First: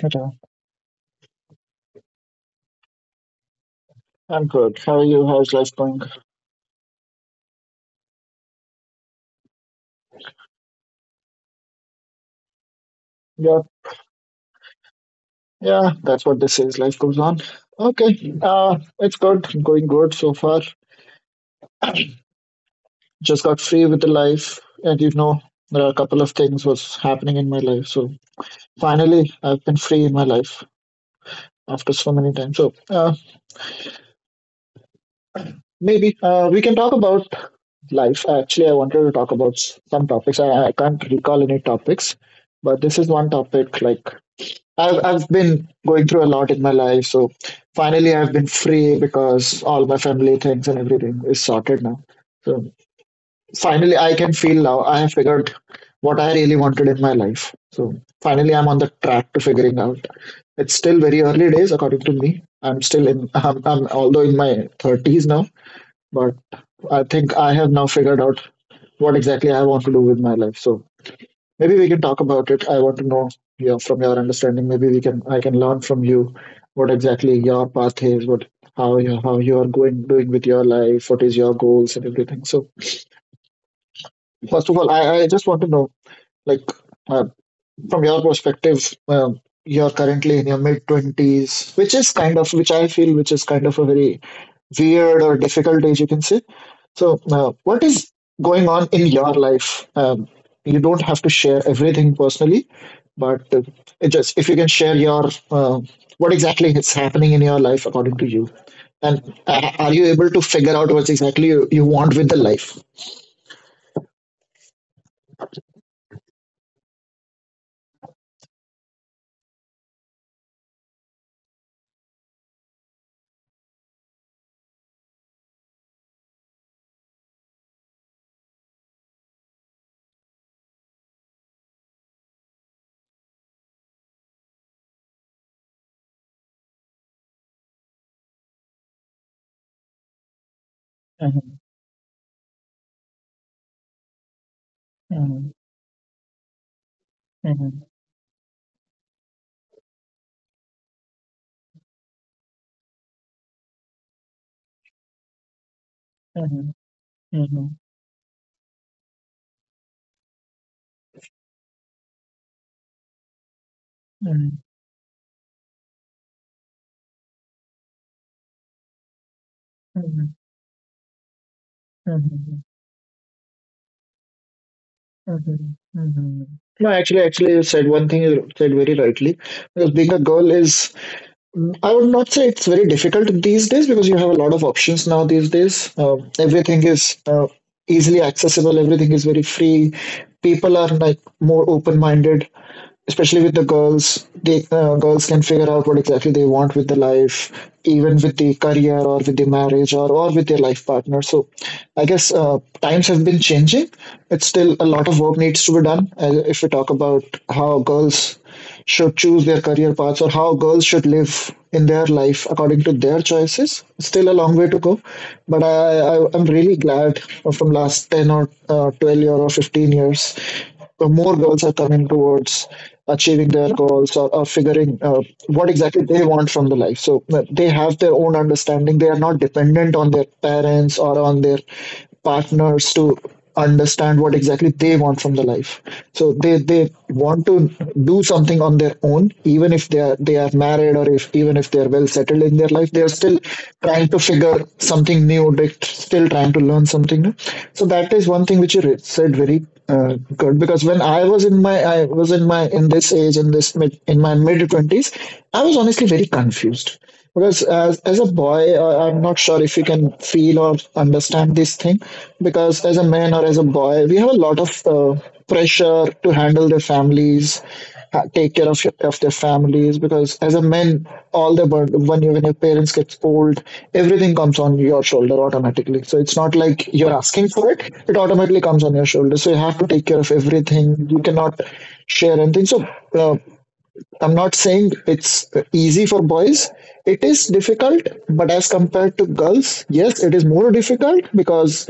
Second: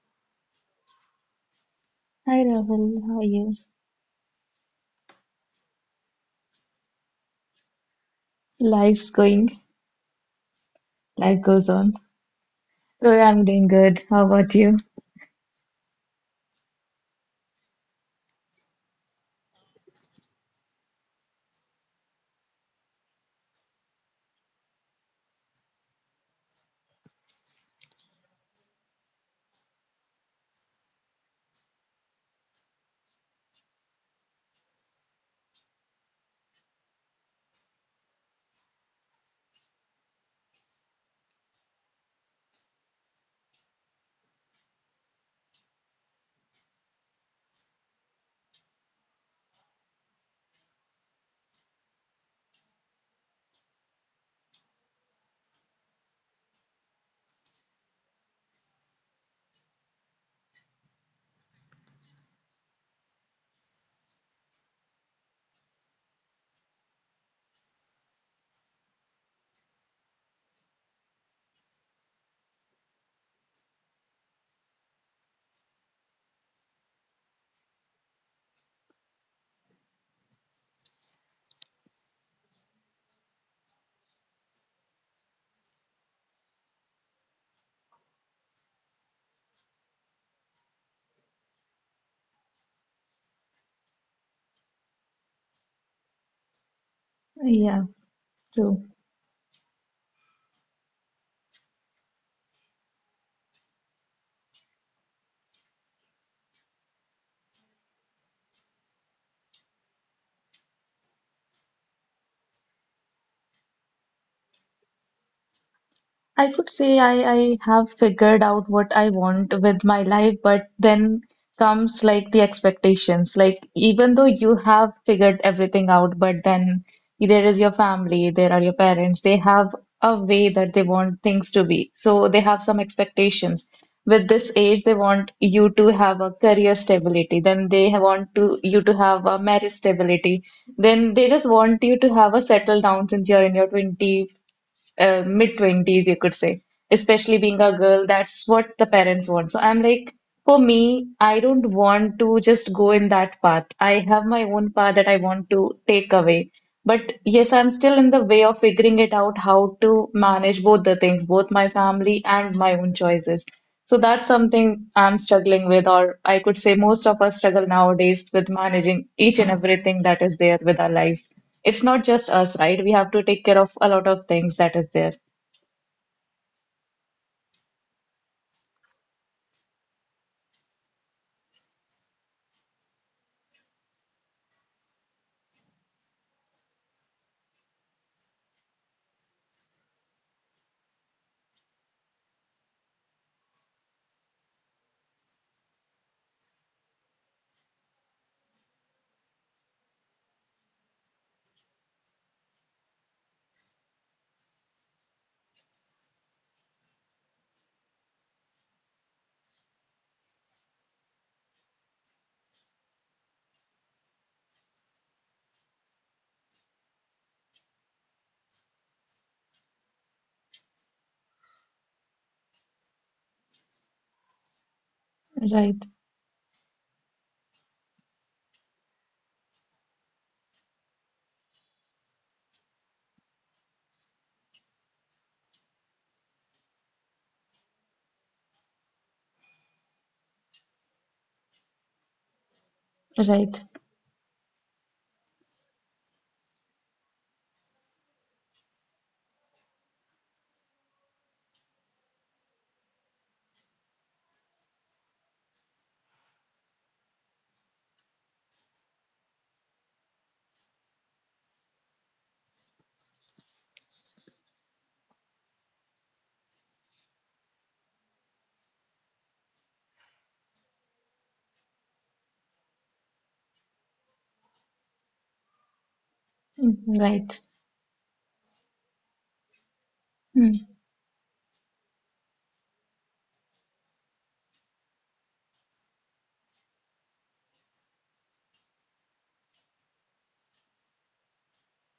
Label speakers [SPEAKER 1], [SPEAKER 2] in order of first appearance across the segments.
[SPEAKER 1] Sushmita.
[SPEAKER 2] Hi Rahul, how are you?
[SPEAKER 1] I'm good. How are you? How's life going?
[SPEAKER 2] Life's going, Life goes on. Oh, I'm
[SPEAKER 1] Yeah,
[SPEAKER 2] doing good. How about you?
[SPEAKER 1] yeah, that's what this is. Life goes on. Okay. It's good. Going good so far. Just got free with the life, and there are a couple of things was happening in my life. So finally, I've been free in my life after so many times. So maybe we can talk about life. Actually, I wanted to talk about some topics. I can't recall any topics, but this is one topic like I've been going through a lot in my life, so finally I've been free because all my family things and everything is sorted now. So finally I can feel now I have figured what I really wanted in my life. So finally I'm on the track to figuring out. It's still very early days according to me. I'm although in my thirties now, but I think I have now figured out what exactly I want to do with my life. So maybe we can talk about it. I want to know from your understanding. Maybe we can I can learn from you what exactly your path is, what how you are going doing with your life, what is your goals and everything. So first of all, I just want to know like uh, from your perspective, you're currently in your mid twenties, which is kind of, which I feel, which is kind of a very weird or difficult age, you can say. So, what
[SPEAKER 2] Yeah,
[SPEAKER 1] is going
[SPEAKER 2] true.
[SPEAKER 1] on in your life? You don't have to share everything personally, but it just if you can share your what exactly is happening in your life according to you, and are you able to figure out what exactly you want with the life?
[SPEAKER 2] I could say I have figured out what I want with my life, but then comes like the expectations. Like, even though you have figured everything out, but then there is your family, there are your parents, they have a way that they want things to be. So they have some expectations. With this age, they want you to have a career stability. Then they want to you to have a marriage stability. Then they just want you to have a settle down since you're in your twenty mid 20s, you could say, especially being a girl, that's what the parents want. So I'm like, for me, I don't want to just go in that path. I have my own path that I want to take away. But yes, I'm still in the way of figuring it out how to manage both the things, both my family and my own choices. So that's something I'm struggling with, or I could say most of us struggle nowadays with managing each and everything that is there with our lives. It's not just us, right? We have to take care of a lot of things that is there.
[SPEAKER 1] Mhm, mhm. No, actually, you said one thing you said very rightly because being a girl is, I would not say it's very difficult these days because you have a lot of options now these days. Everything is easily accessible, everything is very free. People are like more open-minded, especially with the girls. They girls can figure out what exactly they want with the life, even with the career or with the marriage or with their life partner. So, I guess times have been changing. It's still a lot of work needs to be done. If we talk about how girls should choose their career paths or how girls should live in their life according to their choices. Still a long way to go, but I I'm really glad from last ten or 12 year or 15 years, the more girls are coming towards achieving their goals, or figuring what
[SPEAKER 2] Right.
[SPEAKER 1] exactly they want from the life. So they have their own understanding. They are not dependent on their parents or on their partners to understand what exactly they want from the life, so they want to do something on their own, even if they are married, or if even if they are well settled in their life they are still
[SPEAKER 2] Right.
[SPEAKER 1] trying to figure something new, they're still trying to learn something new. So that is one thing which you said very good, because when I was in my I was in my in this age in this mid in my mid twenties, I was honestly very confused because as a boy, I'm not sure if you can feel or understand this thing because as a man or as a boy, we have a lot of pressure to handle the families, take care of of their families. Because as a man, all the burden, when you when your parents gets old, everything comes on your shoulder automatically. So it's not like
[SPEAKER 2] Mm.
[SPEAKER 1] you're
[SPEAKER 2] Right.
[SPEAKER 1] asking for it, it automatically comes on your shoulder, so you have to take care of
[SPEAKER 2] Hmm.
[SPEAKER 1] everything. You cannot share anything. So uh, I'm not saying it's easy for boys. It is difficult, but as compared to girls, yes it is more difficult because,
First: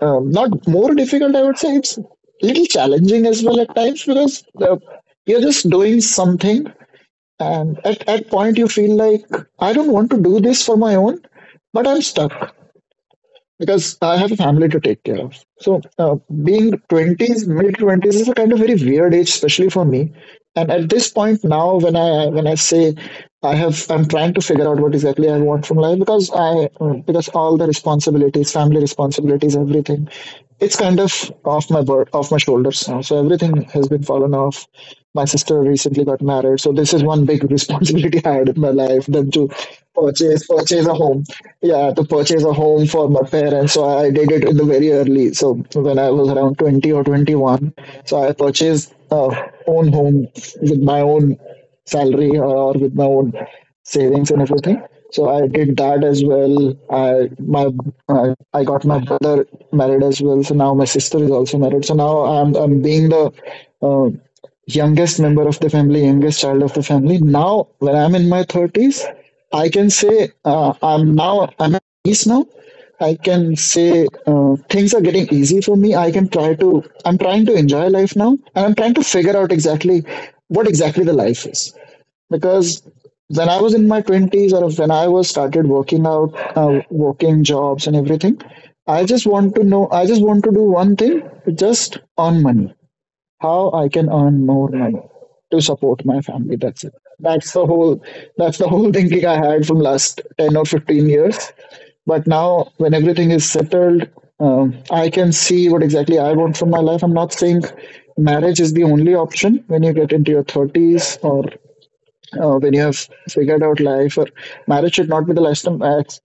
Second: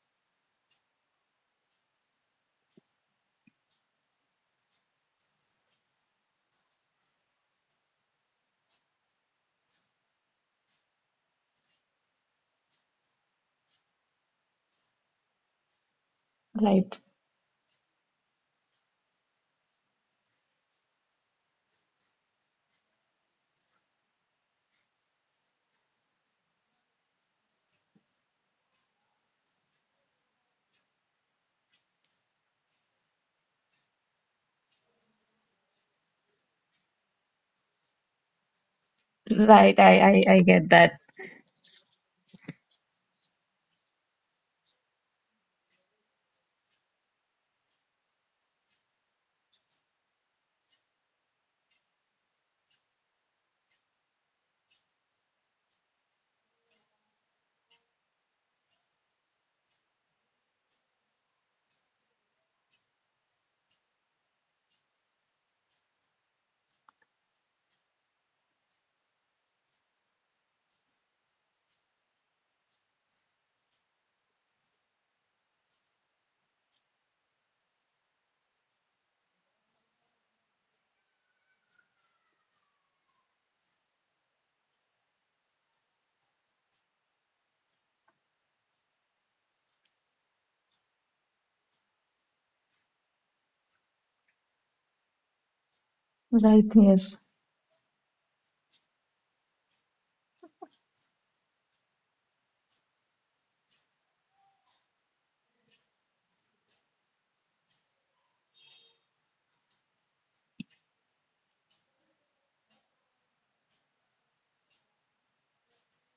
[SPEAKER 1] not more difficult, I would say it's little challenging as well at times because you're just doing something, and at point you feel like I don't want to do this for my own, but I'm stuck because I have a family to take care of. So, being
[SPEAKER 2] Right.
[SPEAKER 1] twenties, mid twenties is a kind of very weird age, especially for me. And at this point now, when I say I'm trying to figure out what exactly I want from life because I because all the responsibilities, family responsibilities, everything, it's kind of off my bird, off my shoulders now. So everything has been fallen off, my sister recently got married, so this is one big responsibility I had in my life. Then to
[SPEAKER 2] Right, I get
[SPEAKER 1] purchase a
[SPEAKER 2] that.
[SPEAKER 1] home, yeah, to purchase a home for my parents. So I did it in the very early, so when I was around 20 or 21, so I purchased a own home with my own salary or with my own savings and everything. So I did that as well. i my uh, I got my brother married as well, so now my sister is also married. So now I'm being the uh, youngest member of the family, youngest child of the family. Now, when I'm in my thirties, I can say I'm now I'm at peace now. I can say things are getting easy for me. I'm trying to enjoy life now, and I'm trying to figure out exactly what exactly the life is, because when I was in my twenties, or when I was started working out, working jobs and everything, I just want to know. I just want to do one thing, just earn money, how I can earn more money to support my family.
[SPEAKER 2] Right.
[SPEAKER 1] That's it.
[SPEAKER 2] Yes.
[SPEAKER 1] That's the whole, that's the whole thinking I had from last 10 or 15 years. But now when everything is settled, I can see what exactly I want from my life. I'm not saying marriage is the only option when you get into your thirties, or when you have figured out life, or marriage should not be the lifetime act.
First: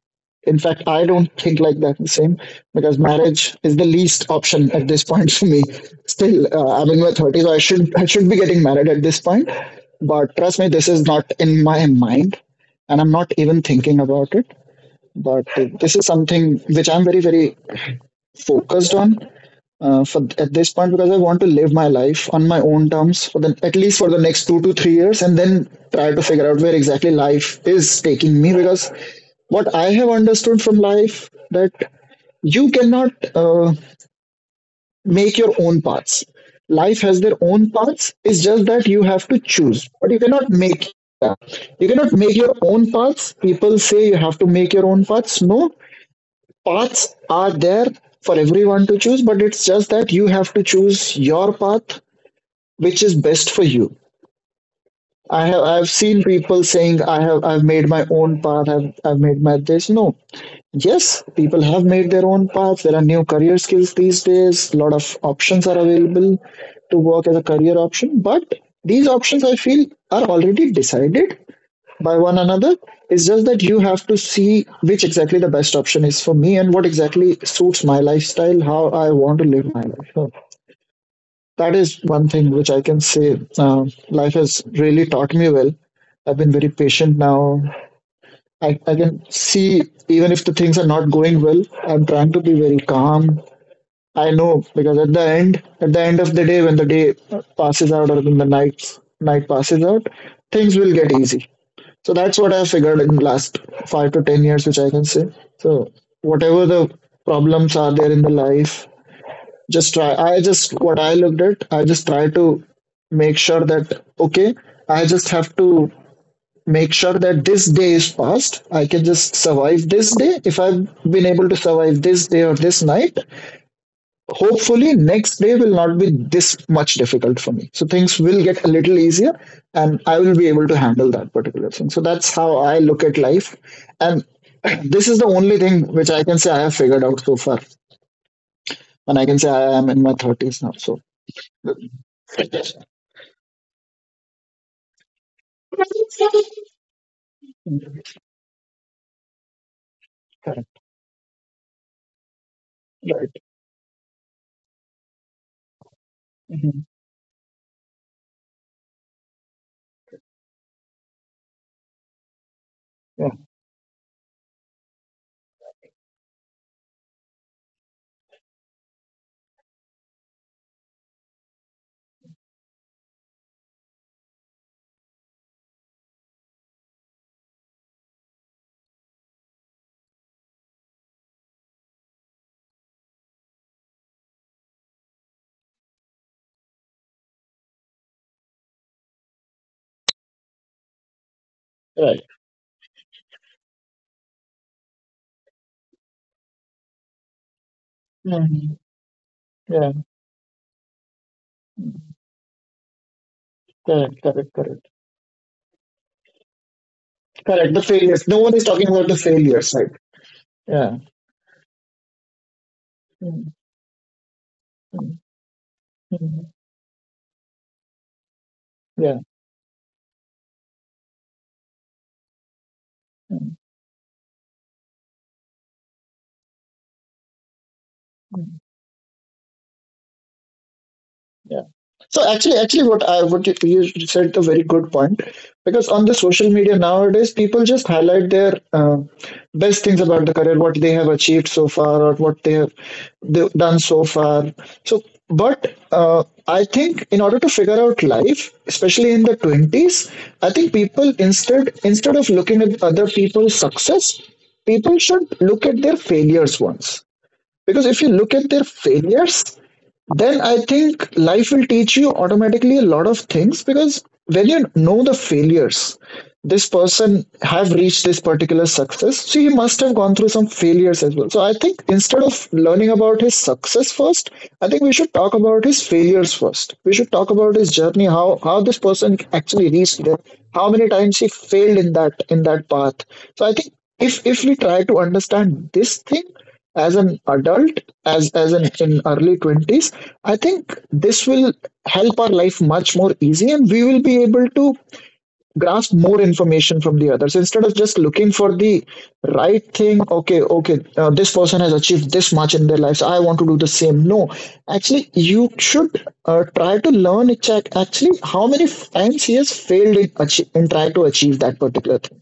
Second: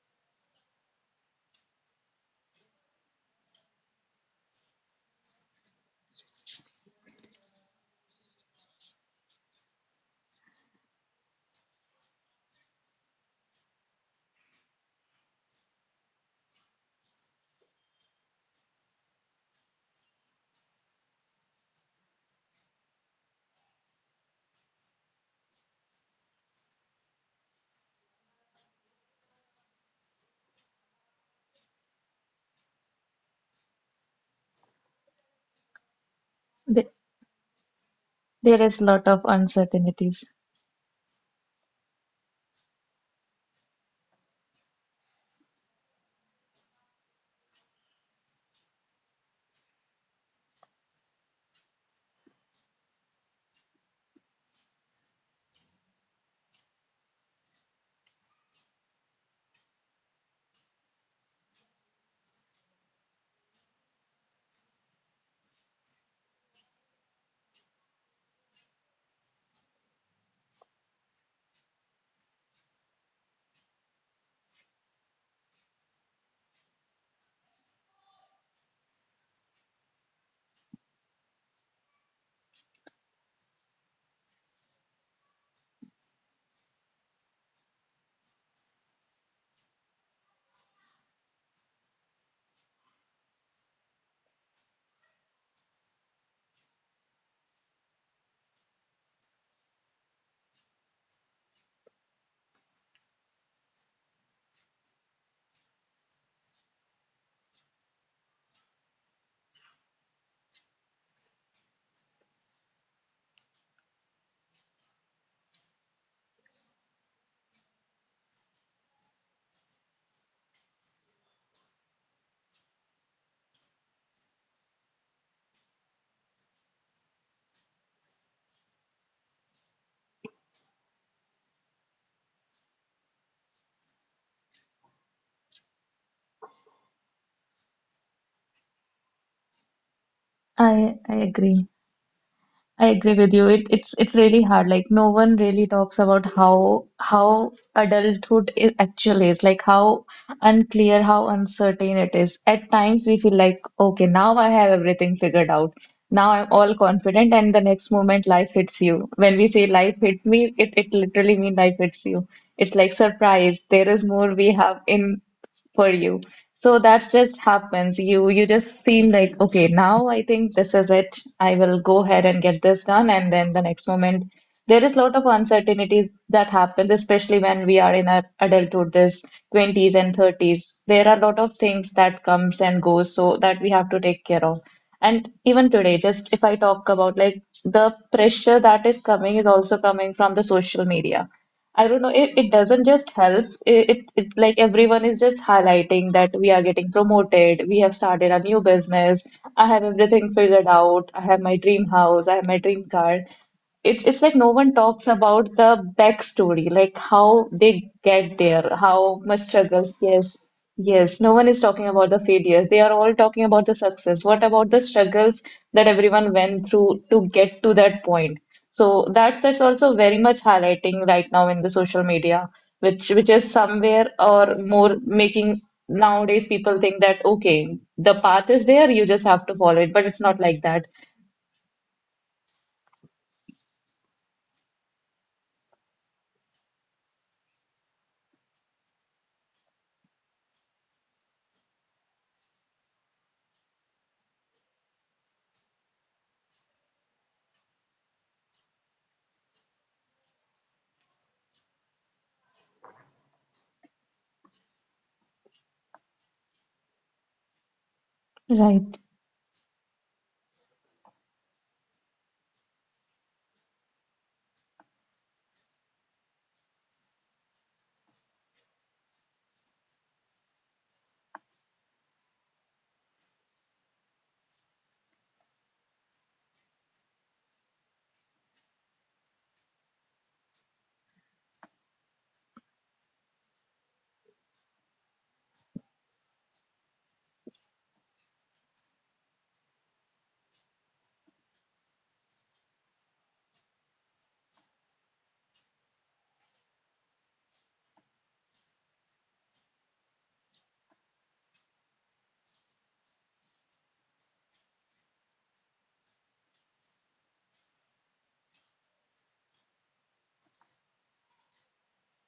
[SPEAKER 1] In fact, I don't think like that the same, because marriage is the least option at this point for me. Still, I'm in my thirties, so I should be getting married at this point. But trust me, this is not in my mind, and I'm not even thinking about it. But this is something which I'm very focused on, for at this point, because I want to live my life on my own terms for the, at least for the next 2 to 3 years, and then try to figure out where exactly life is taking me. Because what I have understood from life, that you cannot make your own paths.
[SPEAKER 2] Th-
[SPEAKER 1] Life has their own paths. It's
[SPEAKER 2] there
[SPEAKER 1] just
[SPEAKER 2] is
[SPEAKER 1] that you
[SPEAKER 2] lot of
[SPEAKER 1] have to choose, but you
[SPEAKER 2] uncertainties.
[SPEAKER 1] cannot make. Yeah. You cannot make your own paths. People say you have to make your own paths. No, paths are there for everyone to choose, but it's just that you have to choose your path which is best for you. I've seen people saying I've made my own path, I've made my this. No. Yes, people have made their own paths. There are new career skills these days. A lot of options are available to work as a career option, but these options I feel are already decided by one another. It's just that you have to see which exactly the best option is for me and what exactly suits my lifestyle, how I want to live my life. So that is one thing which I can say, life has really taught me well. I've been very patient now. I can see, even if the things are not going well, I'm trying to be very calm. I know, because at the end of the day, when the day passes out, or when the night passes out, things will get easy. So that's what I figured in last 5 to 10 years, which I can say. So whatever the problems are there in the life, just try. I just what I looked at, I just try to make sure that okay, I just have to make sure that this day is past. I can just survive this day. If I've been able to survive this day or this night, hopefully next day will not be this much difficult for me, so things will get a little easier, and I will be able to handle that particular thing. So that's how I look at life. And this is the only thing which I can say I have figured out so far. And I can say I am in my 30s now, so.
[SPEAKER 2] I agree. I agree with you. It's really hard. Like no one really talks about how adulthood I actually is. Like how
[SPEAKER 1] Correct.
[SPEAKER 2] unclear, how uncertain it is. At times we
[SPEAKER 1] Right.
[SPEAKER 2] feel like, okay, now I have everything figured out. Now I'm all
[SPEAKER 1] Mhm.
[SPEAKER 2] confident, and the next moment life hits you. When we say life hit me, it literally means life hits you. It's like
[SPEAKER 1] Yeah.
[SPEAKER 2] surprise. There is more we have in for you. So that just happens. You just seem like, okay, now I think this is it. I will go ahead and get this done. And then the next moment, there is a lot of uncertainties that happens, especially when we are in our adulthood, this 20s and 30s. There are a lot of things that comes and goes, so that we have to take care of. And even today, just if I talk about like the pressure that is coming is also coming from the social media. I don't know,
[SPEAKER 1] Right.
[SPEAKER 2] it doesn't just help. It's like everyone is just highlighting that we are getting promoted, we have started a new
[SPEAKER 1] Mhm.
[SPEAKER 2] business, I have
[SPEAKER 1] Yeah.
[SPEAKER 2] everything figured out, I have my dream house, I have my dream car. It's
[SPEAKER 1] Correct,
[SPEAKER 2] like no
[SPEAKER 1] correct,
[SPEAKER 2] one
[SPEAKER 1] correct.
[SPEAKER 2] talks about the backstory, like how
[SPEAKER 1] Correct, the
[SPEAKER 2] they
[SPEAKER 1] failures,
[SPEAKER 2] get
[SPEAKER 1] no one is
[SPEAKER 2] there,
[SPEAKER 1] talking about
[SPEAKER 2] how
[SPEAKER 1] the
[SPEAKER 2] much
[SPEAKER 1] failures, right?
[SPEAKER 2] struggles. Yes,
[SPEAKER 1] Yeah.
[SPEAKER 2] yes. No one is talking about the failures. They are all talking
[SPEAKER 1] Mhm.
[SPEAKER 2] about the success. What about the struggles that everyone
[SPEAKER 1] Mhm.
[SPEAKER 2] went through to get to that point? So
[SPEAKER 1] Yeah.
[SPEAKER 2] that's also very much highlighting right now in the social media, which is
[SPEAKER 1] Mhm.
[SPEAKER 2] somewhere or more making nowadays people think that okay, the path is there, you just have to follow it, but it's not like that.
[SPEAKER 1] Yeah. So actually, what you said a very good point, because on the social media nowadays, people just highlight their best things about the career, what they have achieved so far, or what they have done so far. So, but I think in order to figure out life, especially in the 20s, I think people instead of looking at other people's success, people should look at their failures once, because if you look at their
[SPEAKER 2] Right.
[SPEAKER 1] failures, then I think life will teach you automatically a lot of things. Because when you know the failures, this person have reached this particular success, so he must have gone through some failures as well. So I think instead of learning about his success first, I think we should talk about his failures first. We should talk about his journey, how this person actually reached there, how many times he failed in that path. So I think if we try to understand this thing as an adult, as an in early 20s, I think this will help our life much more easy, and we will be able to grasp more information from the others instead of just looking for the right thing. Okay this person has achieved this much in their lives, I want to do the same. No, actually you should try to learn actually how many times he has failed in, in trying to achieve that particular thing.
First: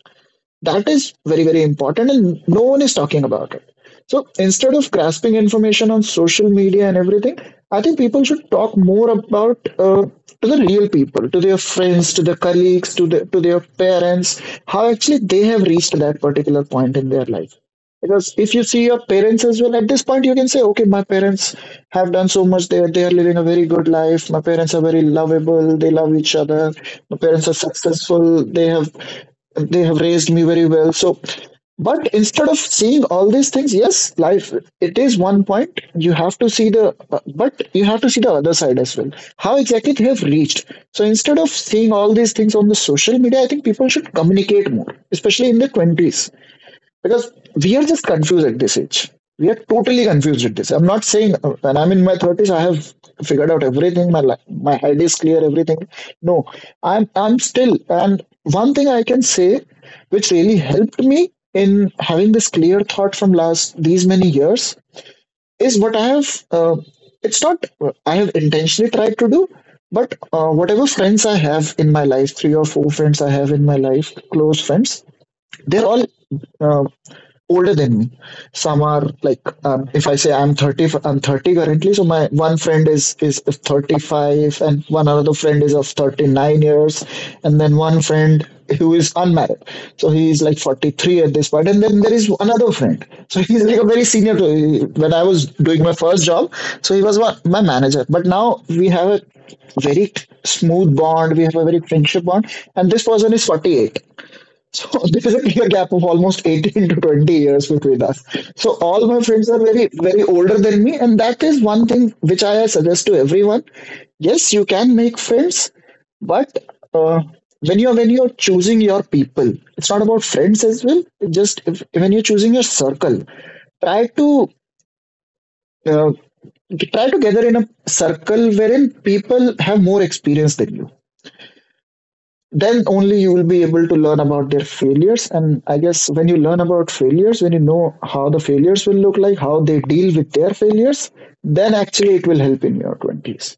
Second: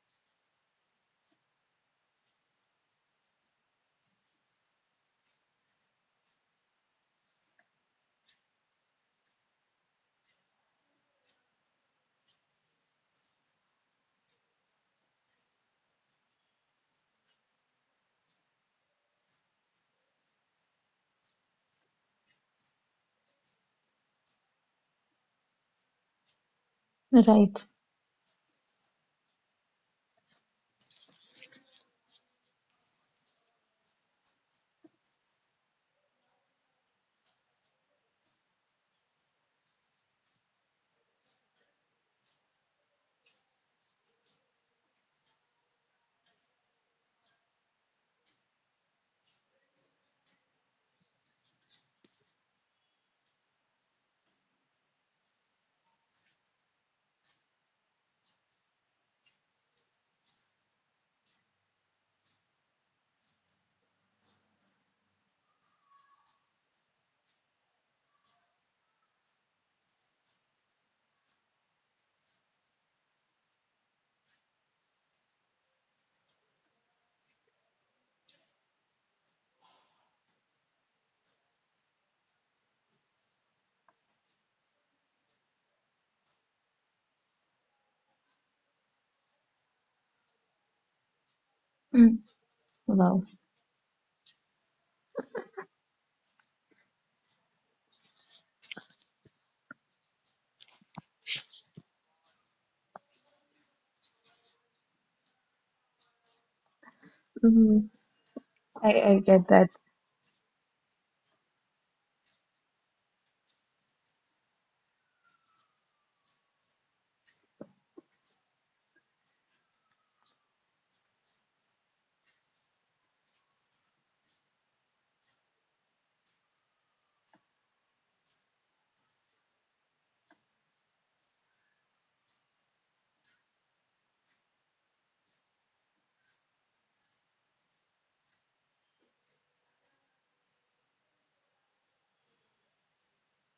[SPEAKER 1] That is very, very important, and no one is talking about it. So instead of grasping information on social media and everything, I think people should talk more about to the real people, to their friends, to their colleagues, to their parents, how actually they have reached that particular point in their life. Because if you see your parents as well, at this point you can say, okay, my parents have done so much. They are living a very good life. My parents are very lovable. They love each other. My parents are
[SPEAKER 2] Right.
[SPEAKER 1] successful. They have raised me very well. So, but instead of seeing all these things, yes, life it is one point. You have to see the But you have to see the other side as well. How exactly they have reached. So instead of seeing all these things on the social media, I think people should communicate more, especially in the 20s, because we are just confused at this age. We are totally confused at this. I'm not saying when I'm in my thirties, I have figured out everything. My head is clear. Everything. No, I'm still. And one thing I can say, which really helped me in having this clear thought from last these many years, is what I have. It's not I have intentionally tried to do, but whatever friends I have in my life, three or four friends I have in my life, close friends, they're all uh, older than me. Some are like if I say I'm 30, I'm 30 currently. So my one friend is 35, and one other friend is of 39 years, and then one friend who is unmarried. So he is like 43 at this point, and then there
[SPEAKER 2] Mm.
[SPEAKER 1] is another friend.
[SPEAKER 2] Wow.
[SPEAKER 1] So he's like a very senior to me when I was doing my first job. So he was my manager, but now we have a very smooth bond. We have a very friendship bond, and this person is 48. So there is a clear gap of almost 18 to 20 years
[SPEAKER 2] Hmm.
[SPEAKER 1] between us. So
[SPEAKER 2] I,
[SPEAKER 1] all
[SPEAKER 2] I
[SPEAKER 1] my
[SPEAKER 2] get
[SPEAKER 1] friends are
[SPEAKER 2] that.
[SPEAKER 1] very, very older than me. And that is one thing which I suggest to everyone. Yes, you can make friends, but uh, when you're choosing your people, it's not about friends as well. It Just if, When you're choosing your circle, try to uh, gather in a circle wherein people have more experience than you. Then only you will be able to learn about their failures, and I guess when you learn about failures, when you know how the failures will look like, how they deal with their failures, then actually it will help in your 20s.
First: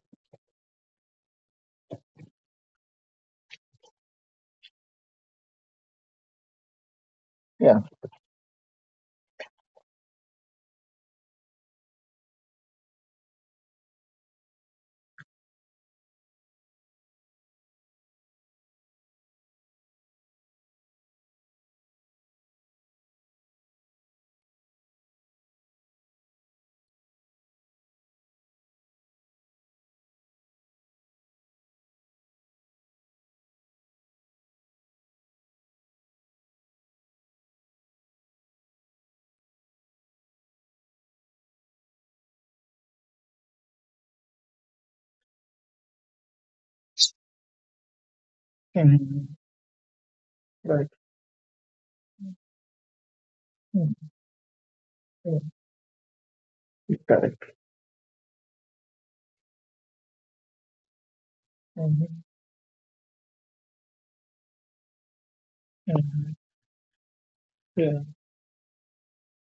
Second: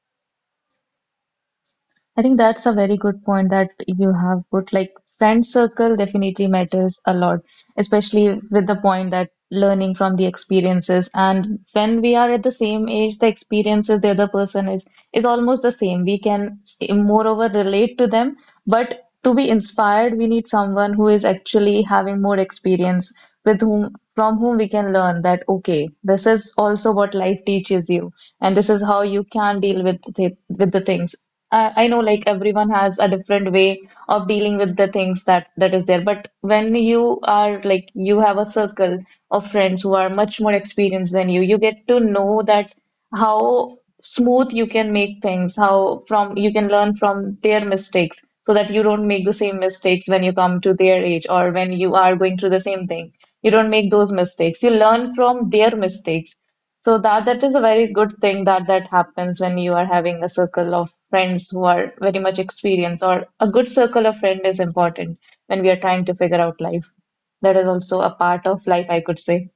[SPEAKER 2] I think that's a very good point that you have put. Like, friend circle definitely matters a lot,
[SPEAKER 1] Yeah.
[SPEAKER 2] especially with the point that learning from the experiences. And when we are at the same age, the experiences the other person is almost the same. We can moreover relate to them, but to be inspired, we need someone who is actually having more experience with whom from whom we can learn that okay, this is also what life teaches you, and this is how you can deal with with the things. I know like everyone has a different way of dealing with the things that is there, but when you are like you have a circle of friends who are much more experienced than you, you get to know that how smooth you can make things, how from you can learn from their mistakes so that you don't make the
[SPEAKER 1] Mhm.
[SPEAKER 2] same mistakes when you come to
[SPEAKER 1] Right.
[SPEAKER 2] their age or when you are going through the same thing. You don't make
[SPEAKER 1] Mhm.
[SPEAKER 2] those mistakes. You learn from
[SPEAKER 1] Mhm.
[SPEAKER 2] their mistakes. So that
[SPEAKER 1] Correct.
[SPEAKER 2] is a very good thing that happens when you are having a circle of friends who are very
[SPEAKER 1] Mhm.
[SPEAKER 2] much experienced, or a good circle of friend is important when we are trying to
[SPEAKER 1] Mhm.
[SPEAKER 2] figure out life. That is
[SPEAKER 1] Yeah.
[SPEAKER 2] also a part of life, I could say.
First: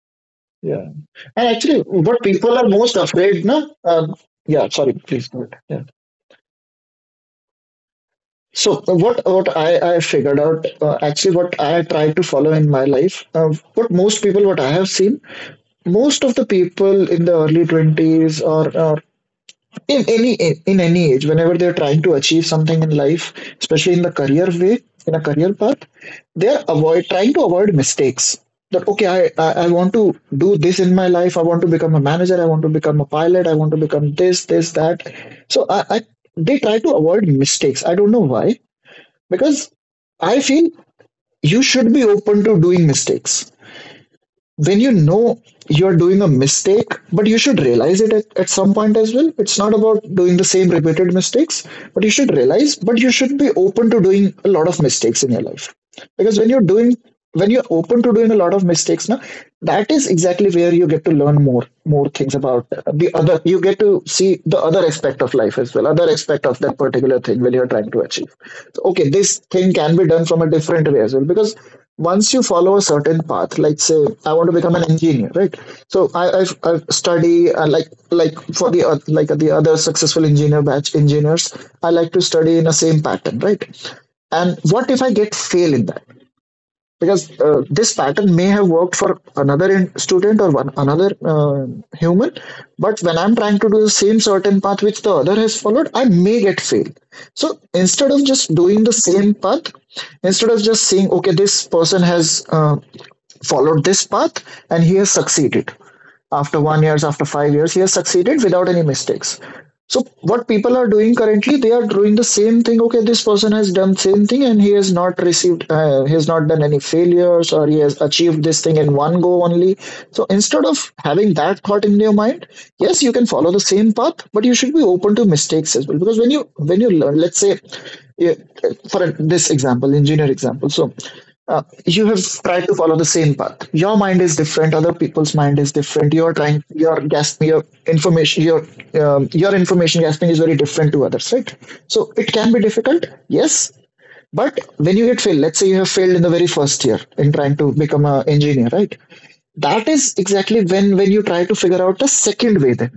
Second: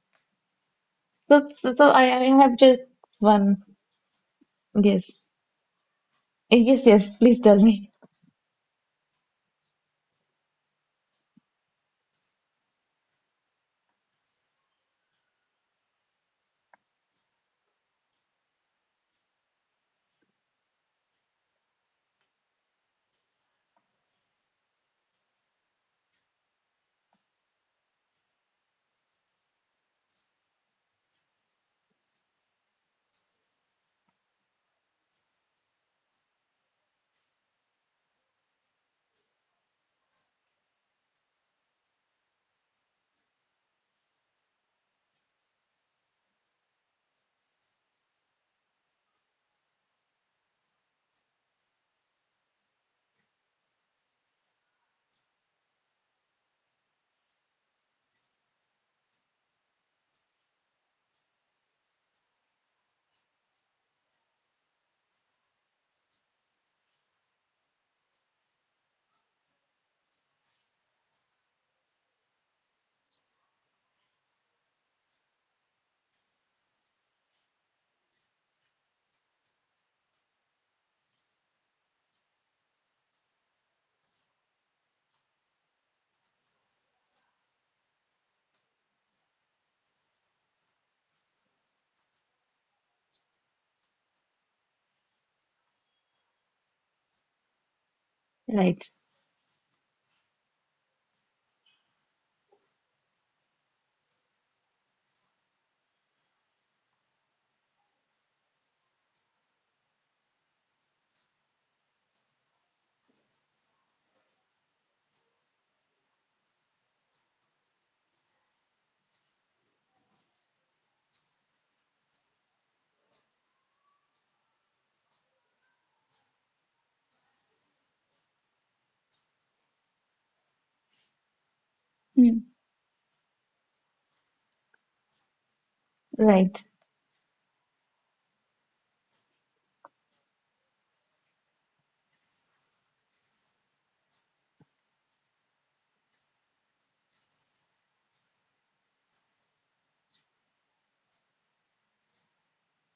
[SPEAKER 1] Yeah.
[SPEAKER 2] So,
[SPEAKER 1] And
[SPEAKER 2] so,
[SPEAKER 1] actually,
[SPEAKER 2] so I,
[SPEAKER 1] what
[SPEAKER 2] I
[SPEAKER 1] people
[SPEAKER 2] have
[SPEAKER 1] are
[SPEAKER 2] just
[SPEAKER 1] most afraid,
[SPEAKER 2] one.
[SPEAKER 1] no? um, yeah, sorry,
[SPEAKER 2] Yes,
[SPEAKER 1] please go ahead. Yeah.
[SPEAKER 2] yes, yes. Please tell me.
[SPEAKER 1] So what I figured out, actually what I try to follow in my life, what I have seen, most of the people in the early 20s, or in any age, whenever they're trying to achieve something in life, especially in the career way, in a career path, they're avoid trying to avoid mistakes. That okay, I want to do this in my life, I want to become a manager, I want to become a pilot, I want to become this this that. So I they try to avoid mistakes, I don't know why. Because I feel you should be open to doing mistakes. When you know you're doing a mistake, but you should realize it at some point as well. It's not about doing the same repeated mistakes, but you should realize, but you should be open to doing a lot of mistakes in your life. Because when you're doing, when you're open to doing a lot of mistakes now, that is exactly where you get to learn more, more things about the other, you get to see the other aspect of life as well, other aspect of that particular thing when you're trying to achieve. Okay, this thing can be done from a different way as well, because once you follow a certain path, like say I want to become an engineer, right? So I study like for the like the other successful engineer batch engineers, I like to study in the same pattern, right? And what if I get fail in that, because this pattern may have worked for another student, or one another human. But when I'm trying to do the same certain path which the other has followed, I may get failed. So instead of just doing
[SPEAKER 2] Right.
[SPEAKER 1] the same path, instead of just saying okay, this person has followed this path and he has succeeded. After 1 years, after 5 years, he has succeeded without any mistakes. So what people are doing currently, they are doing the same thing. Okay, this person has done same thing and he has not done any failures, or he has achieved this thing in one go only. So instead of having that thought in your mind, yes, you can follow the same path, but you should be open to mistakes as well. Because when you learn, let's say, yeah, for this example, engineer example. So you have
[SPEAKER 2] Mm.
[SPEAKER 1] tried to follow the same path, your mind is different, other people's mind is different, you're trying,
[SPEAKER 2] Right.
[SPEAKER 1] your gasping, your information, your information gasping is very different to others, right? So it can be difficult, yes. But when you get failed, let's say you have failed in the very first year in trying to become an engineer, right? That is exactly when you try to figure out a second way. Then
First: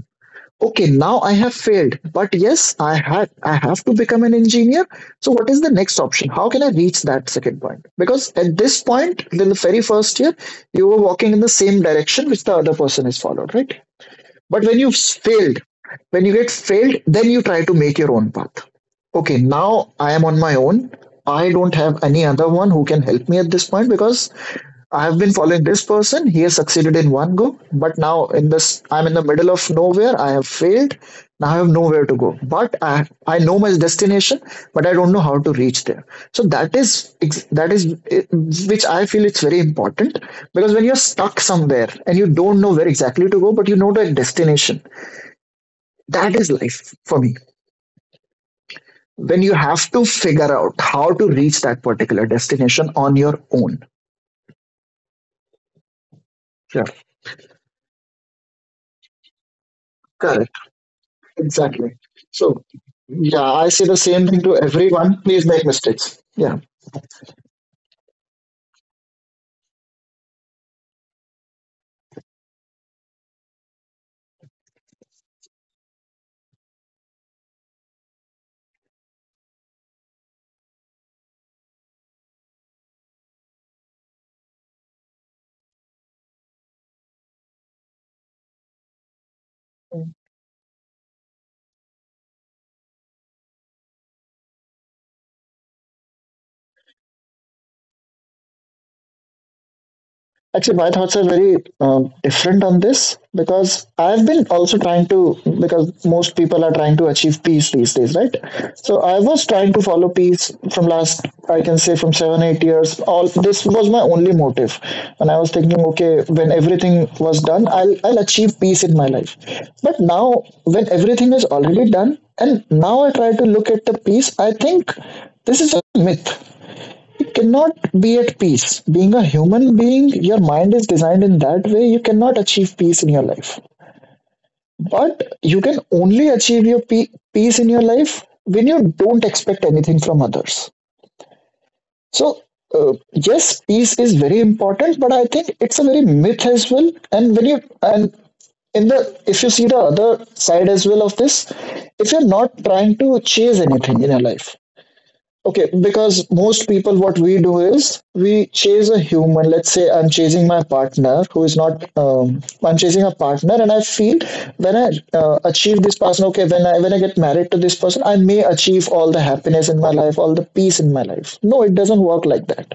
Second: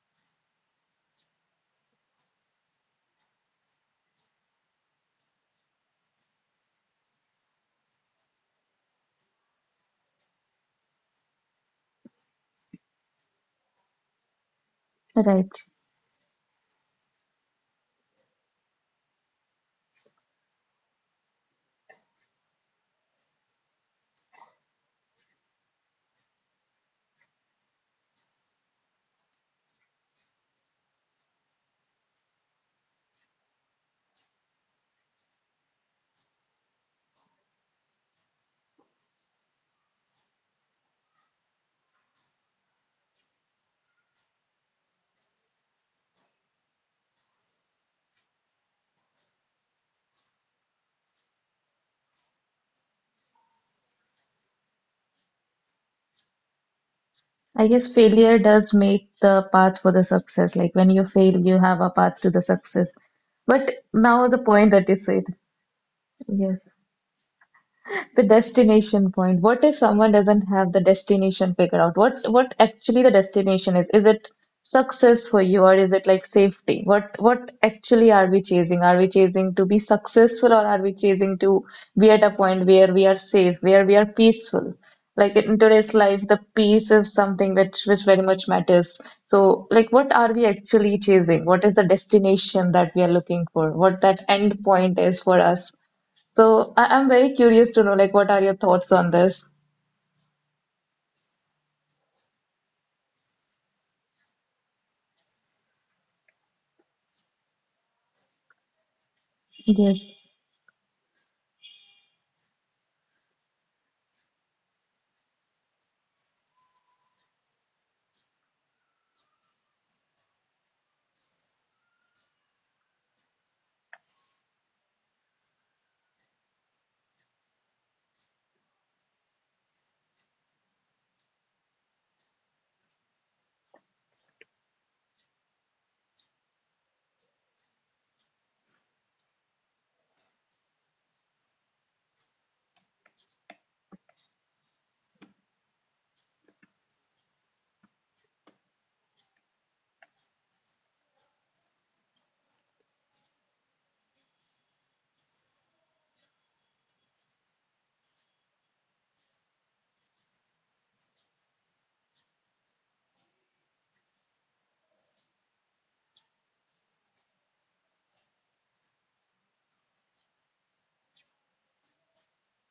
[SPEAKER 1] okay, now I have failed, but yes, I have to become an engineer. So what is the next option, how can I reach that second point? Because at this point, in the very first year, you were walking in the same direction which the other person has followed, right? But
[SPEAKER 2] Right.
[SPEAKER 1] failed when you get failed, then you try to make your own path. Okay, now I am on my own, I don't have any other one who can help me at this point. Because I have been following this person. He has succeeded in one go, but now in this, I'm in the middle of nowhere. I have failed. Now I have nowhere to go. But I know my destination, but I don't know how to reach there. So that is that is eh, which I feel it's very important. Because when you're stuck somewhere and you don't know where exactly to go, but you know the destination, that is life for me. When you have to figure out how to reach that particular destination on your own. Yeah,
[SPEAKER 2] I guess failure does make the path for the success.
[SPEAKER 1] correct.
[SPEAKER 2] Like when you fail, you have a
[SPEAKER 1] Exactly.
[SPEAKER 2] path to the
[SPEAKER 1] So,
[SPEAKER 2] success.
[SPEAKER 1] yeah, I
[SPEAKER 2] But
[SPEAKER 1] say the
[SPEAKER 2] now
[SPEAKER 1] same
[SPEAKER 2] the
[SPEAKER 1] thing to
[SPEAKER 2] point that you
[SPEAKER 1] everyone.
[SPEAKER 2] said.
[SPEAKER 1] Please make mistakes. Yeah.
[SPEAKER 2] Yes. The destination point. What if someone doesn't have the destination figured out? What actually the destination is? Is it success for you or is it like safety? What actually are we chasing? Are we chasing to be successful or are we chasing to be at a point where we are safe, where we are peaceful? Like in today's life, the peace is something which very much matters. So like what are we actually chasing? What is the destination that we are looking for? What that end point is for us? So I'm very curious to know, like, what are your thoughts on this?
[SPEAKER 1] Actually, my thoughts are very different on this because I've been also trying to, because most people are trying to achieve peace these days, right? So I was trying to follow
[SPEAKER 2] Yes,
[SPEAKER 1] peace from last, I can say, from 7, 8 years. All this was my only motive. And I was thinking, okay, when everything was done, I'll achieve peace in my life. But now, when everything is already done, and now I try to look at the peace, I think this is a myth, cannot be at peace. Being a human being, your mind is designed in that way. You cannot achieve peace in your life. But you can only achieve your peace in your life when you don't expect anything from others. So, yes, peace is very important, but I think it's a very myth as well. And when you and in the if you see the other side as well of this, if you're not trying to chase anything in your life. Okay, because most people, what we do is we chase a human. Let's say I'm chasing my partner who is not, I'm chasing a partner, and I feel when I achieve this person. Okay, when I get married to this person, I may achieve all the happiness in my life, all the peace in my life. No, it doesn't work like that.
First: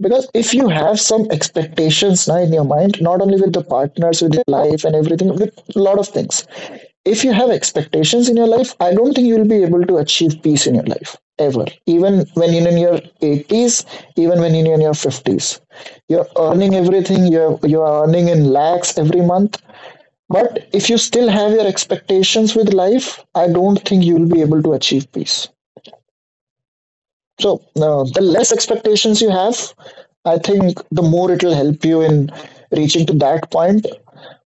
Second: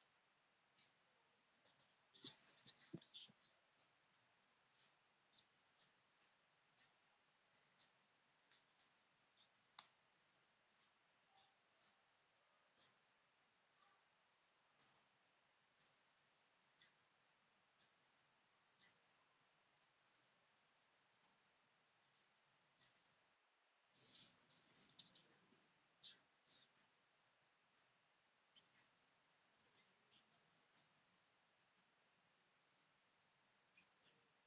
[SPEAKER 1] Because if you have some expectations now in your mind, not only with the partners, with your life and everything, with a lot of things, if you have expectations in your life, I don't think you'll be able to achieve peace in your life ever. Even when you're in your 80s, even when you're in your 50s, you're earning everything. You're earning in lakhs every month. But if you still have your expectations with life, I don't think you'll be able to achieve peace. So the less expectations you have, I think the more it will help you in reaching to that point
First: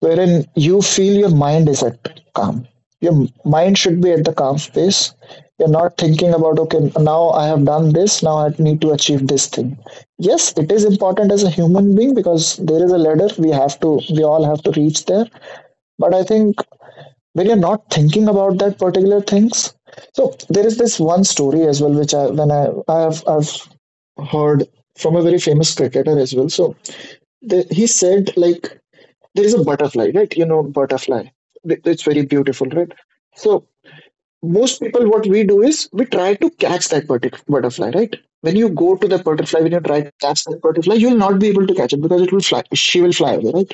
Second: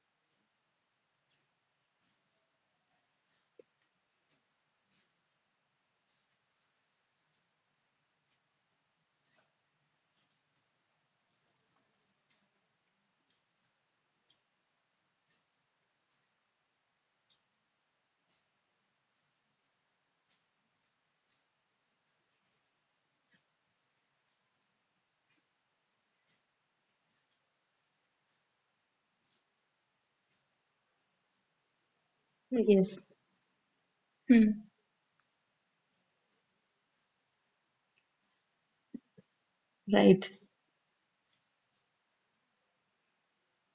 [SPEAKER 1] wherein you feel your mind is at calm. Your mind should be at the calm space. You're not thinking about, okay, now I have done this, now I need to achieve this thing. Yes, it is important as a human being because there is a ladder we all have to reach there. But I think when you're not thinking about that particular things. So there is this one story as well, which I when I I've heard from a very famous cricketer as well. So he said like there is a butterfly, right? You know butterfly. It's very beautiful, right?
[SPEAKER 2] yes.
[SPEAKER 1] So
[SPEAKER 2] Hmm.
[SPEAKER 1] most people, what we do is we try to catch that butterfly, right? When you go to the butterfly, when you try to
[SPEAKER 2] Right,
[SPEAKER 1] catch that butterfly, you'll not be able to catch it because it will fly. She will fly away, right?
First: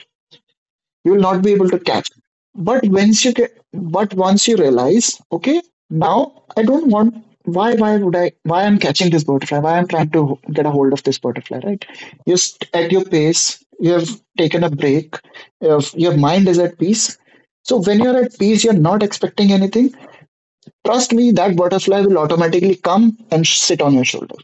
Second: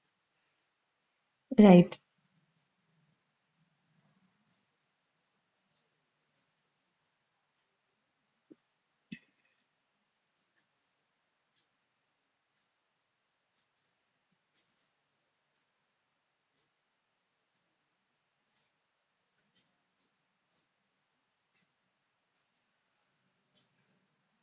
[SPEAKER 1] You will not be able to
[SPEAKER 2] right.
[SPEAKER 1] catch. but once you get but once you realize, okay, now I don't want, why would I, why I'm catching this butterfly, why I'm trying to get a hold of this butterfly, right? Just at your pace, you have taken a break, your mind is at peace. So when you're at peace, you're not expecting anything. Trust me, that butterfly will automatically come and sit on your shoulder.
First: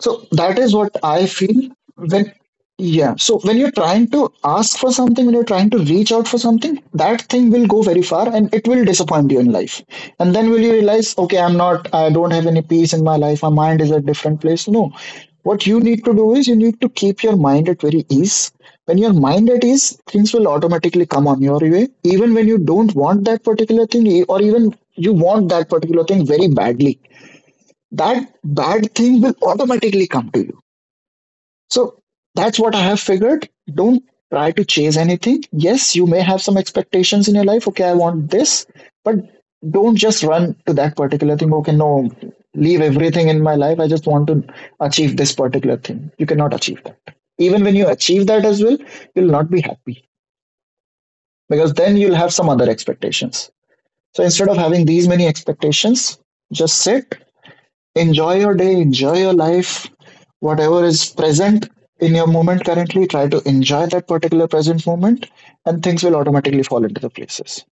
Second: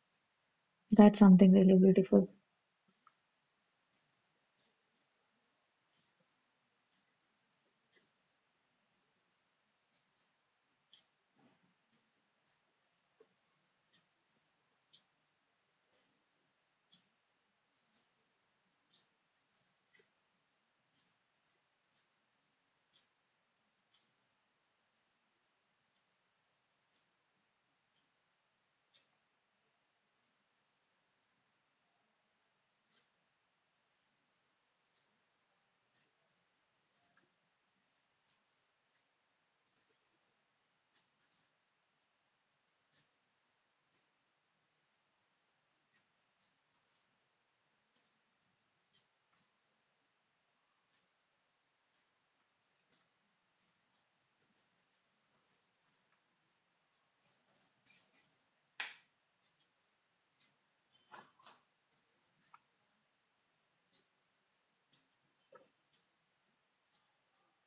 [SPEAKER 1] So that is what
[SPEAKER 2] That's
[SPEAKER 1] I
[SPEAKER 2] something
[SPEAKER 1] feel
[SPEAKER 2] really beautiful.
[SPEAKER 1] when, yeah. So when you're trying to ask for something, when you're trying to reach out for something, that thing will go very far and it will disappoint you in life. And then will you realize, okay, I don't have any peace in my life. My mind is at a different place. No. What you need to do is you need to keep your mind at very ease. When your mind at ease, things will automatically come on your way. Even when you don't want that particular thing, or even you want that particular thing very badly, that bad thing will automatically come to you. So that's what I have figured. Don't try to chase anything. Yes, you may have some expectations in your life. Okay, I want this, but don't just run to that particular thing. Okay, no, leave everything in my life. I just want to achieve this particular thing. You cannot achieve that. Even when you achieve that as well, you'll not be happy because then you'll have some other expectations. So instead of having these many expectations, just sit. Enjoy your day, enjoy your life. Whatever is present in your moment currently, try to enjoy that particular present moment, and things will automatically fall into the places.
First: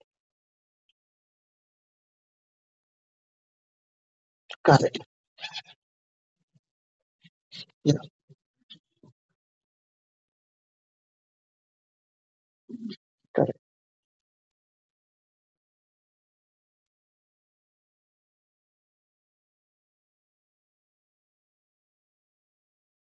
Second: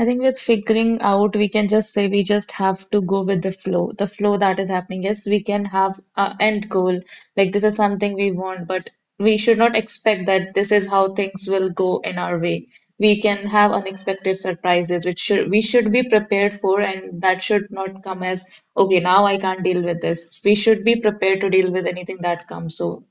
[SPEAKER 2] I think with figuring out, we can just say we just have to go with the flow. The flow that is
[SPEAKER 1] Correct.
[SPEAKER 2] happening is we can have an end goal. Like this is
[SPEAKER 1] Yeah,
[SPEAKER 2] something we want, but we should not expect that this is how things will go in our way. We can
[SPEAKER 1] correct,
[SPEAKER 2] have unexpected surprises, which should we should be prepared for, and that should not come as, okay, now I can't deal with this. We should be prepared to deal with anything that comes. So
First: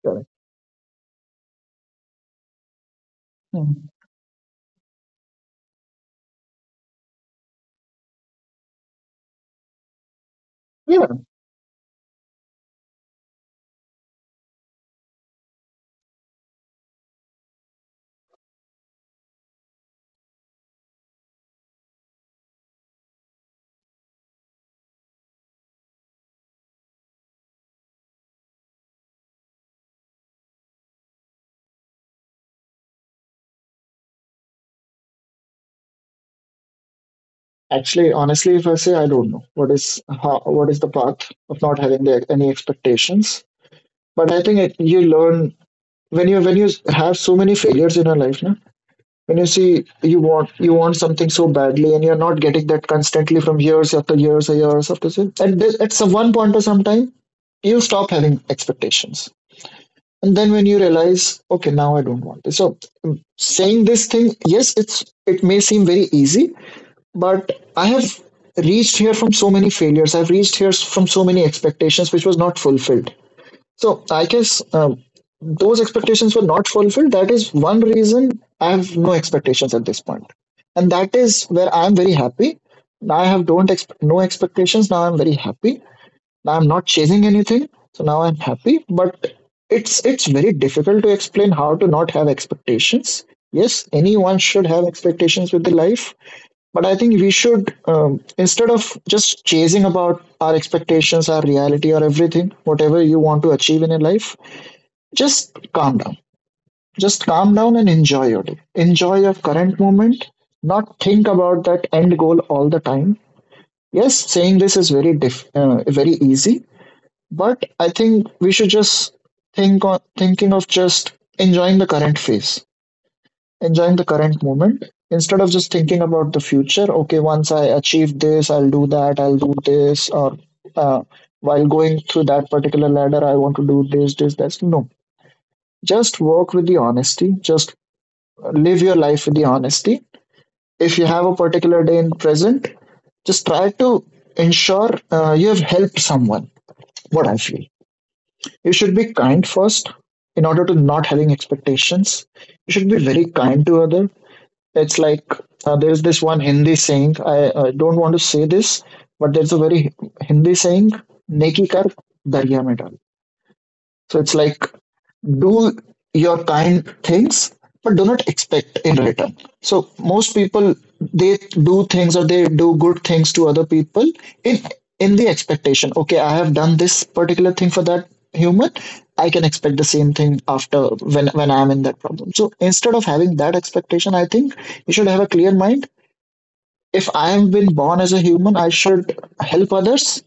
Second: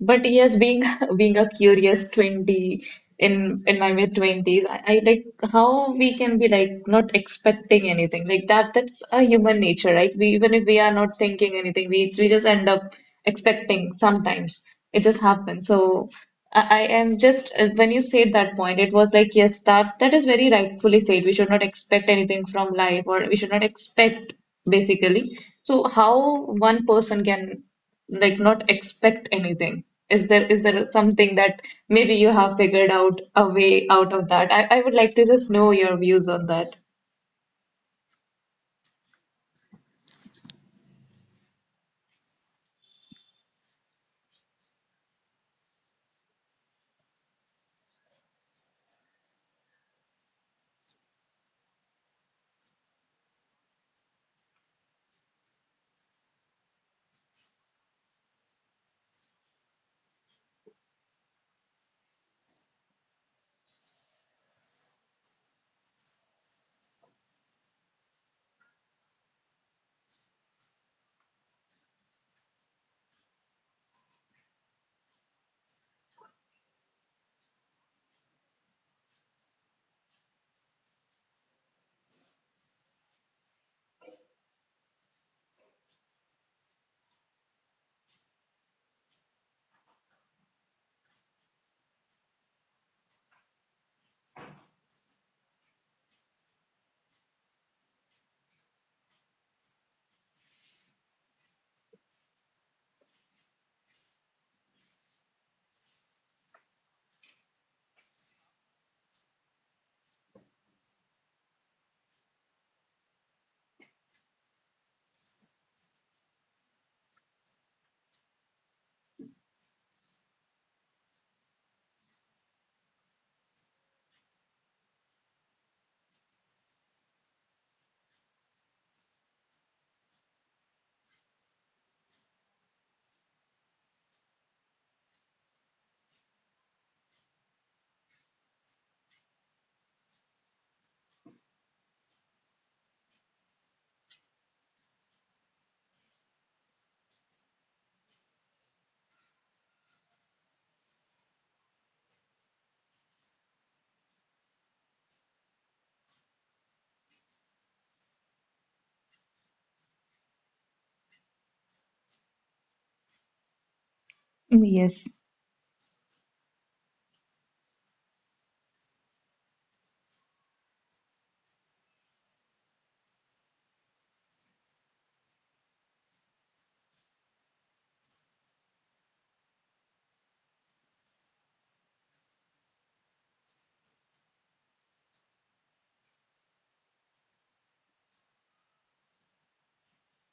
[SPEAKER 2] but
[SPEAKER 1] correct.
[SPEAKER 2] yes, being being a curious 20
[SPEAKER 1] Hmm.
[SPEAKER 2] in my mid 20s, I like how we can be like not expecting anything like that. That's a human nature, right? We even if we are
[SPEAKER 1] Yeah.
[SPEAKER 2] not thinking anything, we just end up expecting sometimes. It just happens. So I am just when you said that point, it was like yes, that is very rightfully said. We should not expect anything from life, or we should not expect basically. So how one person can like not expect anything? Is there something that maybe you have figured out a way out of that? I would like to just know your views on that.
[SPEAKER 1] Actually, honestly, if I say I don't know what is how, what is the path of not having any expectations, but I think it, you learn when you have so many failures in your life. Na, when you see you want something so badly and you're not getting that constantly from years after years or years after years, at some one point or some time you stop having expectations. And then when you realize, okay, now I don't want it. So, saying this thing, yes, it may seem very easy, but I have reached here from so many failures. I've reached here from so many expectations which was not fulfilled. So I guess those expectations were not fulfilled. That is one reason I have no expectations at this point, and that is where I am very happy. Now I have don't ex- no expectations. Now I'm very happy. Now I'm not chasing anything. So now I'm happy. But it's very difficult to explain how to not have expectations. Yes, anyone should have expectations with the life, but I think we should, instead of just chasing about our expectations, our reality, or everything, whatever you want to achieve in your life, just calm down. Just calm down and enjoy your day. Enjoy your current moment, not think about that end goal all the time. Yes, saying this is very very easy, but I think we should just thinking of just enjoying the current phase, enjoying the current moment instead of just thinking about the future. Okay, once I achieve this, I'll do that. I'll do this, or uh, while going through that particular ladder, I want to do this, this, that. No, just work with the honesty. Just live your life with the honesty. If you have a particular day in present, just try to ensure you have helped someone. What I feel, you should be kind first in order to not having expectations. You should be very kind to other. It's like there's this one Hindi saying. I don't want to say this, but there's a very Hindi saying, "Neki kar darya mein dal." So it's like
[SPEAKER 2] Yes,
[SPEAKER 1] do your kind things, but do not expect in return. So most people, they do things or they do good things to other people in in the expectation. Okay, I have done this particular thing for that human. I can expect the same thing after when I am in that problem. So instead of having that expectation, I think you should have a clear mind. If I have been born as a human, I should help others,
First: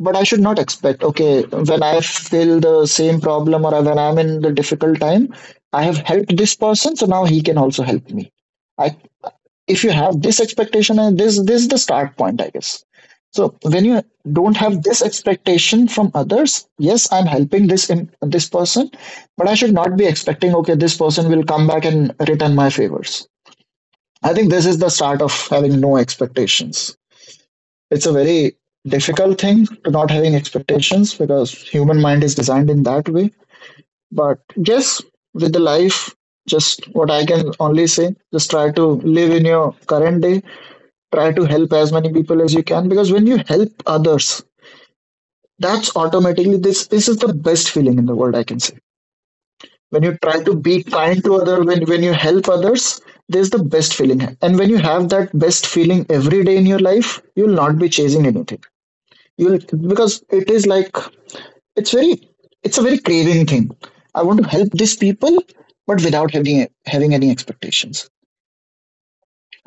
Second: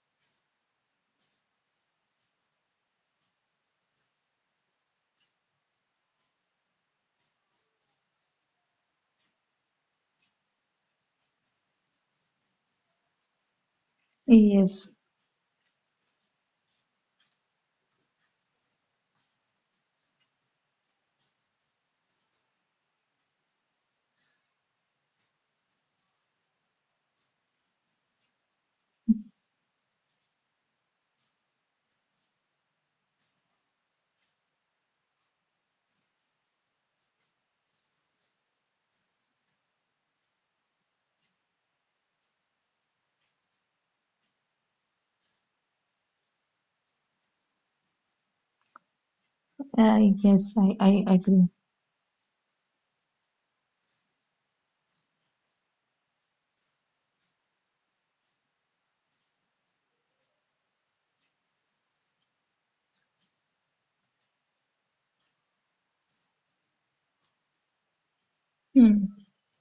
[SPEAKER 1] but I should not expect, okay, when I feel the same problem or when I'm in the difficult time, I have helped this person, so now he can also help me. I, if you have this expectation, and this is the start point, I guess. So when you don't have
[SPEAKER 2] yes,
[SPEAKER 1] this expectation from others, yes, I'm helping this person, but I should not be expecting, okay, this person will come back and return my favors. I think this is the start of having no expectations. It's a very difficult thing to not having expectations because human mind is designed in that way. But yes, with the life, just what I can only say, just try to live in your current day, try to help as many people as you can, because when you help others, that's automatically, this is the best feeling in the world, I can say.
[SPEAKER 2] uh,
[SPEAKER 1] When you try to
[SPEAKER 2] yes, I,
[SPEAKER 1] be
[SPEAKER 2] I
[SPEAKER 1] kind to
[SPEAKER 2] agree.
[SPEAKER 1] other, when you help others, there's the best feeling, and when you have that best feeling every day in your life, you'll not be chasing anything. You'll Because it is like, it's very it's a very craving thing. I want to help these people, but without having any expectations.
[SPEAKER 2] Hmm.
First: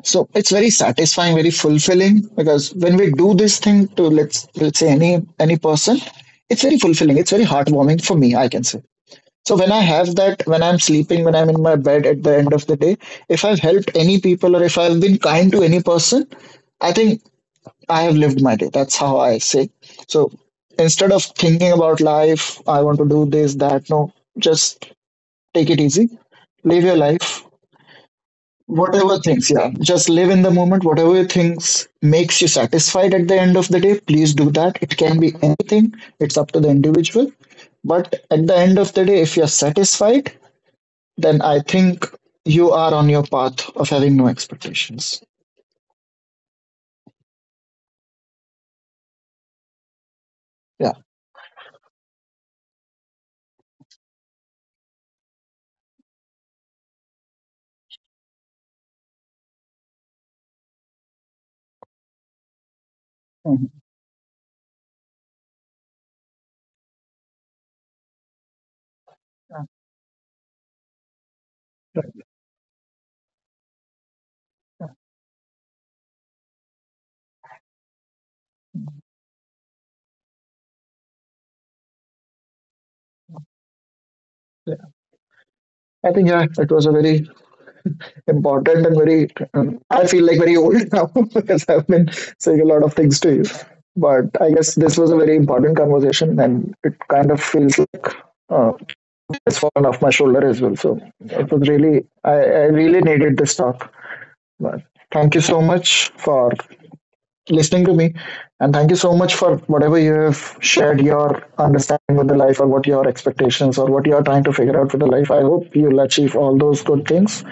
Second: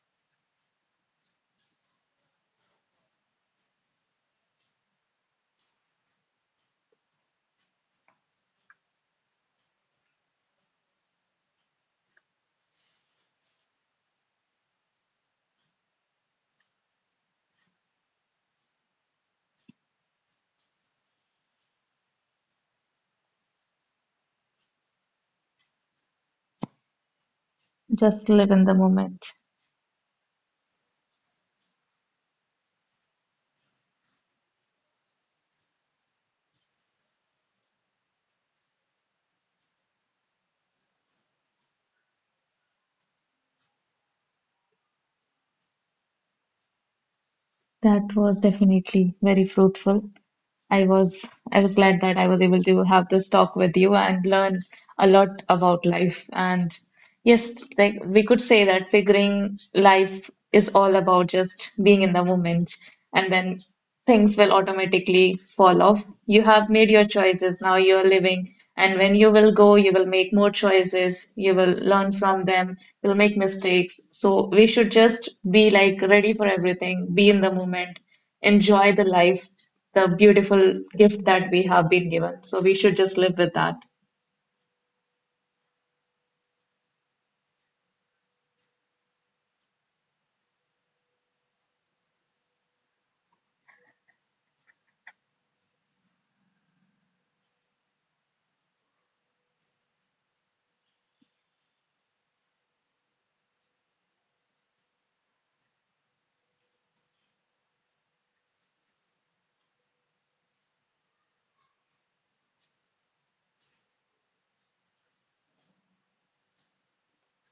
[SPEAKER 1] So it's very satisfying, very fulfilling, because when we do this thing to, let's say, any person, it's very fulfilling. It's very heartwarming for me, I can say. So when I have that, when I'm sleeping, when I'm in my bed at the end of the day, if I've helped any people or if I've been kind to any person, I think I have lived my day. That's how I say. So instead of thinking about life, I want to do this, that, no, just take it easy. Live your life,
[SPEAKER 2] Just live in the
[SPEAKER 1] whatever
[SPEAKER 2] moment.
[SPEAKER 1] things, yeah. Just live in the moment. Whatever things makes you satisfied at the end of the day, please do that. It can be anything, it's up to the individual. But at the end of the day, if you're satisfied, then I think you are on your path of having no expectations.
[SPEAKER 2] That was definitely very fruitful. I
[SPEAKER 1] Yeah.
[SPEAKER 2] was I was glad that I was able to have this talk with you and learn a lot about life. And yes, like we could say that figuring life is all about just being in the moment, and then
[SPEAKER 1] Mhm.
[SPEAKER 2] things will automatically fall off. You have made your choices, now you're living, and when you will go, you will make more choices, you will learn from them, you'll make mistakes. So we should just be like ready for everything, be in the moment, enjoy the life the beautiful gift that we have been given. So we should just live with that.
[SPEAKER 1] Yeah. I think, yeah, it was a very important and very, I feel like very old now because I've been saying a lot of things to you, but I guess this was a very important conversation, and it kind of feels like, uh, it's fallen off my shoulder as well. So it was really, I really needed this talk. But thank you so much for listening to me, and thank you so much for whatever you have shared, your understanding with the life, or what your expectations, or what you are trying to figure out for the life. I hope you'll achieve all those good things.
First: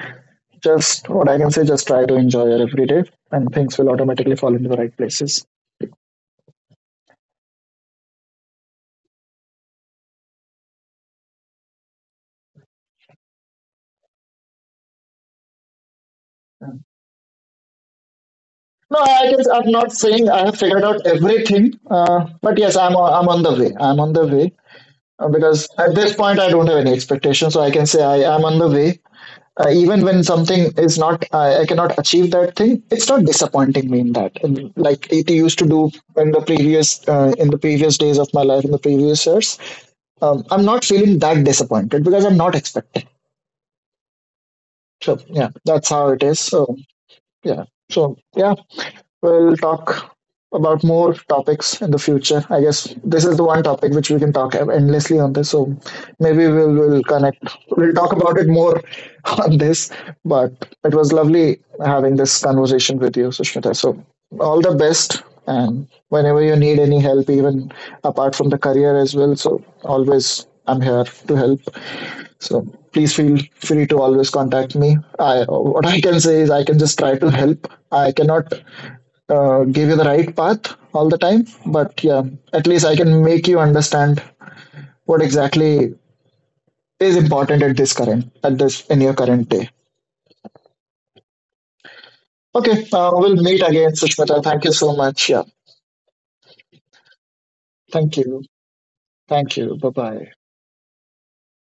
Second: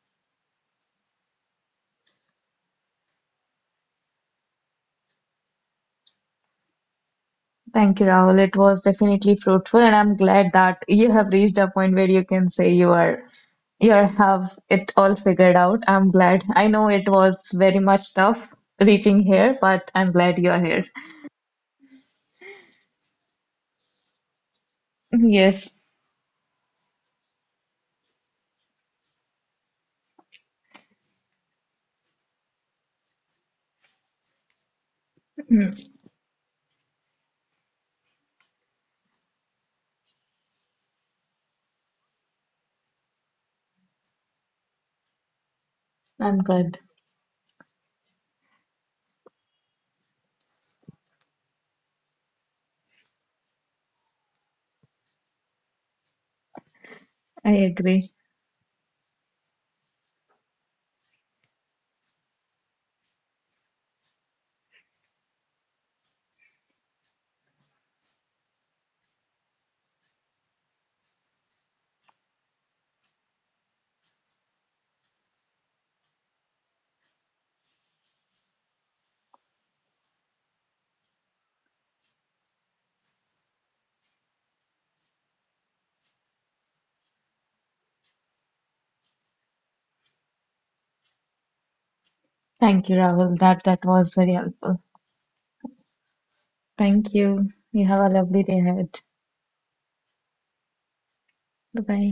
[SPEAKER 1] Just what I can say, just try to enjoy your everyday, and things will automatically fall into the right places.
[SPEAKER 2] Thank you, Rahul. It was definitely fruitful, and I'm glad that you have reached a point where you can say have it all figured out. I'm glad. I know it was very much tough
[SPEAKER 1] No,
[SPEAKER 2] reaching
[SPEAKER 1] I guess
[SPEAKER 2] here,
[SPEAKER 1] I'm
[SPEAKER 2] but
[SPEAKER 1] not
[SPEAKER 2] I'm
[SPEAKER 1] saying
[SPEAKER 2] glad
[SPEAKER 1] I
[SPEAKER 2] you
[SPEAKER 1] have
[SPEAKER 2] are
[SPEAKER 1] figured
[SPEAKER 2] here.
[SPEAKER 1] out everything, but yes, I'm on the way. I'm on the way, because
[SPEAKER 2] Yes,
[SPEAKER 1] at this point I don't have any expectations, so I can say I am on the way. Even when something is not, I cannot achieve that thing. It's not disappointing me in that, and like it used to do in the previous days of my life, in the previous years. I'm not feeling that disappointed because I'm not expecting. So yeah, that's how it
[SPEAKER 2] I'm
[SPEAKER 1] is. So
[SPEAKER 2] good.
[SPEAKER 1] yeah. So yeah, we'll talk about more topics in the future. I guess this is the one topic which we can talk endlessly on this. So maybe we'll connect.
[SPEAKER 2] I
[SPEAKER 1] We'll
[SPEAKER 2] agree.
[SPEAKER 1] talk about it more on this. But it was lovely having this conversation with you, Sushmita. So all the best, and whenever you need any help, even apart from the career as well. So always I'm here to help. So please feel free to always contact me. I what I can say is I can just try to help. I cannot give you the right path all the time, but yeah, at least I can make you understand what exactly is important, at this current at this in your current day. Okay,
[SPEAKER 2] Thank you,
[SPEAKER 1] we'll
[SPEAKER 2] Rahul.
[SPEAKER 1] meet
[SPEAKER 2] That
[SPEAKER 1] again,
[SPEAKER 2] was very
[SPEAKER 1] Sushmita. Thank you
[SPEAKER 2] helpful.
[SPEAKER 1] so much. Yeah,
[SPEAKER 2] Thank you. You have a
[SPEAKER 1] thank you,
[SPEAKER 2] lovely day ahead.
[SPEAKER 1] thank you. Bye bye.
[SPEAKER 2] Bye bye.